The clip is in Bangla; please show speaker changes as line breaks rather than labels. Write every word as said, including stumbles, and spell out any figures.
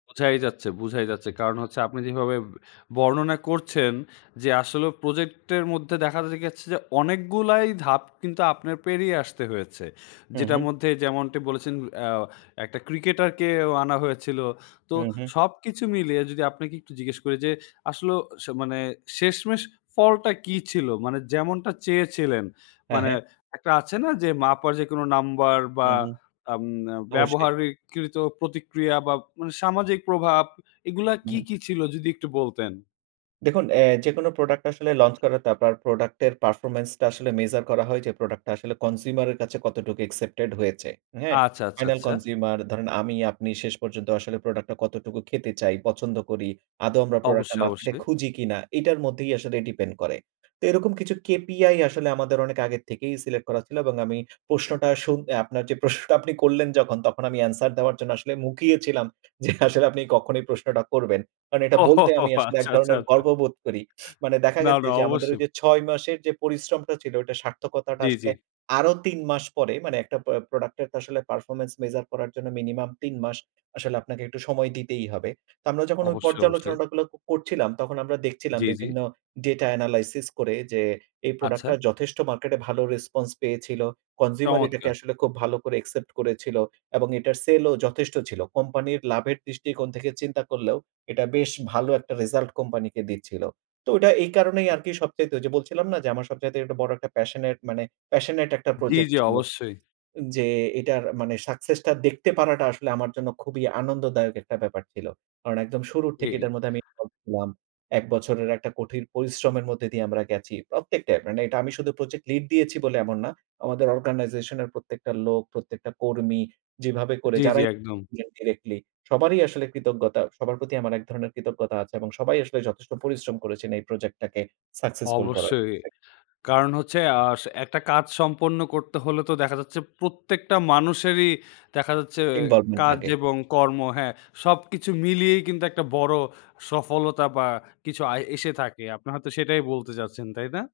বোঝাই যাচ্ছে, বোঝাই যাচ্ছে। কারণ হচ্ছে আপনি যেভাবে বর্ণনা করছেন যে আসলে প্রজেক্ট এর মধ্যে দেখা যাচ্ছে যে, অনেকগুলাই ধাপ কিন্তু আপনার পেরিয়ে আসতে হয়েছে।
হুম,
যেটার
হুম।
মধ্যে যেমনটি বলেছেন অ্যা এক টা ক্রিকেটারকে ও আনা হয়েছিল। তো
হুম, হুম।
সবকিছু মিলিয়ে যদি আপনাকে একটু জিজ্ঞেস করি যে আসলে মানে শেষমেষ ফলটা কি ছিল? মানে যেমনটা চেয়েছিলেন,
হ্যাঁ,
মানে
হ্যাঁ।
একটা আছে না যে মাপার যেকোন নাম্বার বা
হুম, হুম,
উম
অবশ্যই।
ব্যবহারকৃত প্রতিক্রিয়া বা সামাজিক প্রভাব এগুলা কি,
হুম।
কি ছিল যদি একটু বলতেন?
দেখুন অ্যা যেকোনো প্রোডাক্ট আসলে লঞ্চ করা, তারপর প্রোডাক্টের পারফরম্যান্স টা আসলে মেজার করা হয় যে, প্রোডাক্ট টা আসলে কনসিউমার এর কাছে কতটুকু অ্যাকসেপ্টেড হয়েছে। হ্যাঁ,
আচ্ছা, আচ্ছা,
ফাইনাল
আচ্ছা।
কনসিউমার ধরেন আমি আপনি শেষ পর্যন্ত আসলে প্রোডাক্ট টা কতটুকু খেতে চাই, পছন্দ করি, আদও আমরা প্রোডাক্ট টা
অবশ্যই,
মার্কেটে
অবশ্যই।
খুঁজি কিনা এটার মধ্যেই আসলে ডিপেন্ড করে। তো এরকম কিছু কেপিআই আসলে আমাদের অনেক আগের থেকেই সিলেক্ট করা ছিল এবং আমি প্রশ্নটা শুনে আপনার যে প্রশ্নটা আপনি করলেন যখন তখন আমি এনসার দেওয়ার জন্য আসলে মুখিয়ে ছিলাম যে আসলে আপনি কখনোই প্রশ্নটা করবেন। কারণ এটা
ও! হো,
বলতে
হো,
আমি
হো,
আসলে এক
আচ্ছা, আচ্ছা,
ধরনের
আচ্ছা।
গর্ববোধ করি। মানে দেখা
না,
গেছে
না,
যে আমাদের ওই
অবশ্যই।
যে ছয় মাসের যে পরিশ্রমটা ছিল ওইটার সার্থকতাটা
জ্বী, জ্বী।
আসলে আরো তিন মাস পরে মানে একটা প প্রোডাক্ট এর তো আসলে পারফরম্যান্স মেজার করার জন্য মিনিমাম তিন মাস আসলে আপনাকে একটু সময় দিতেই হবে। তো আমরা যখন ওই
অবশ্যই, অবশ্যই।
পর্যালোচনাটা গুলো করছিলাম তখন আমরা দেখছিলাম
জ্বী, জ্বী।
বিভিন্ন ডেটা এনালাইসিস করে যে, এই প্রোডাক্ট
আচ্ছা।
টা যথেষ্ট মার্কেটে ভালো রেসপন্স পেয়েছিল। কনসিউমার এটাকে
চমৎকার।
আসলে খুব ভালো করে অ্যাকসেপ্ট করেছিল। এবং এটার সেলও যথেষ্ট ছিল। কোম্পানির লাভের দৃষ্টিকোণ থেকে চিন্তা করলেও এটা বেশ ভালো একটা রেসাল্ট কোম্পানিকে দিচ্ছিল। তো ওইটা এই কারণেই আরকি সবচাইতে ওই যে বলছিলাম না যে, আমার সবচাইতে বড় একটা প্যাশনেট মানে প্যাশনেট একটা
জ্বী,
প্রজেক্ট
জ্বী,
ছিল।
অবশ্যই।
যে এটার মানে সাকসেস টা দেখতে পারাটা আসলে আমার জন্য খুবই আনন্দদায়ক একটা ব্যাপার ছিল। কারণ একদম শুরুর থেকে
জ্বী।
এটার মধ্যে আমি ইনভল্ভ ছিলাম। এক বছরের একটা কঠিন পরিশ্রমের মধ্যে দিয়ে আমরা গেছি। প্রত্যেকটাই, মানে এটা আমি শুধু প্রজেক্ট লিড দিয়েছি বলে এমন না। আমাদের অর্গানাইজেশন এর প্রত্যেকটা লোক, প্রত্যেকটা কর্মী যেভাবে করে
জ্বী, জ্বী,
যারাই
একদম।
ডিরেক্টলি সবারই আসলে কৃতজ্ঞতা সবার প্রতি আমার এক ধরনের কৃতজ্ঞতা আছে এবং সবাই আসলে যথেষ্ট পরিশ্রম করেছেন এই প্রজেক্ট টাকে সাকসেসফুল করার
অবশ্যই।
ক্ষেত্রে।
কারণ হচ্ছে অ্যা একটা কাজ সম্পন্ন করতে হলে তো দেখা যাচ্ছে প্রত্যেকটা মানুষেরই দেখা যাচ্ছে, এ
ইনভলভমেন্ট
কাজ
লাগে।
এবং কর্ম হ্যাঁ, সবকিছু মিলিয়েই কিন্তু একটা বড় সফলতা বা কিছু আয় এসে থাকে। আপনি হয়তো সেটাই বলতে চাচ্ছেন, তাই না?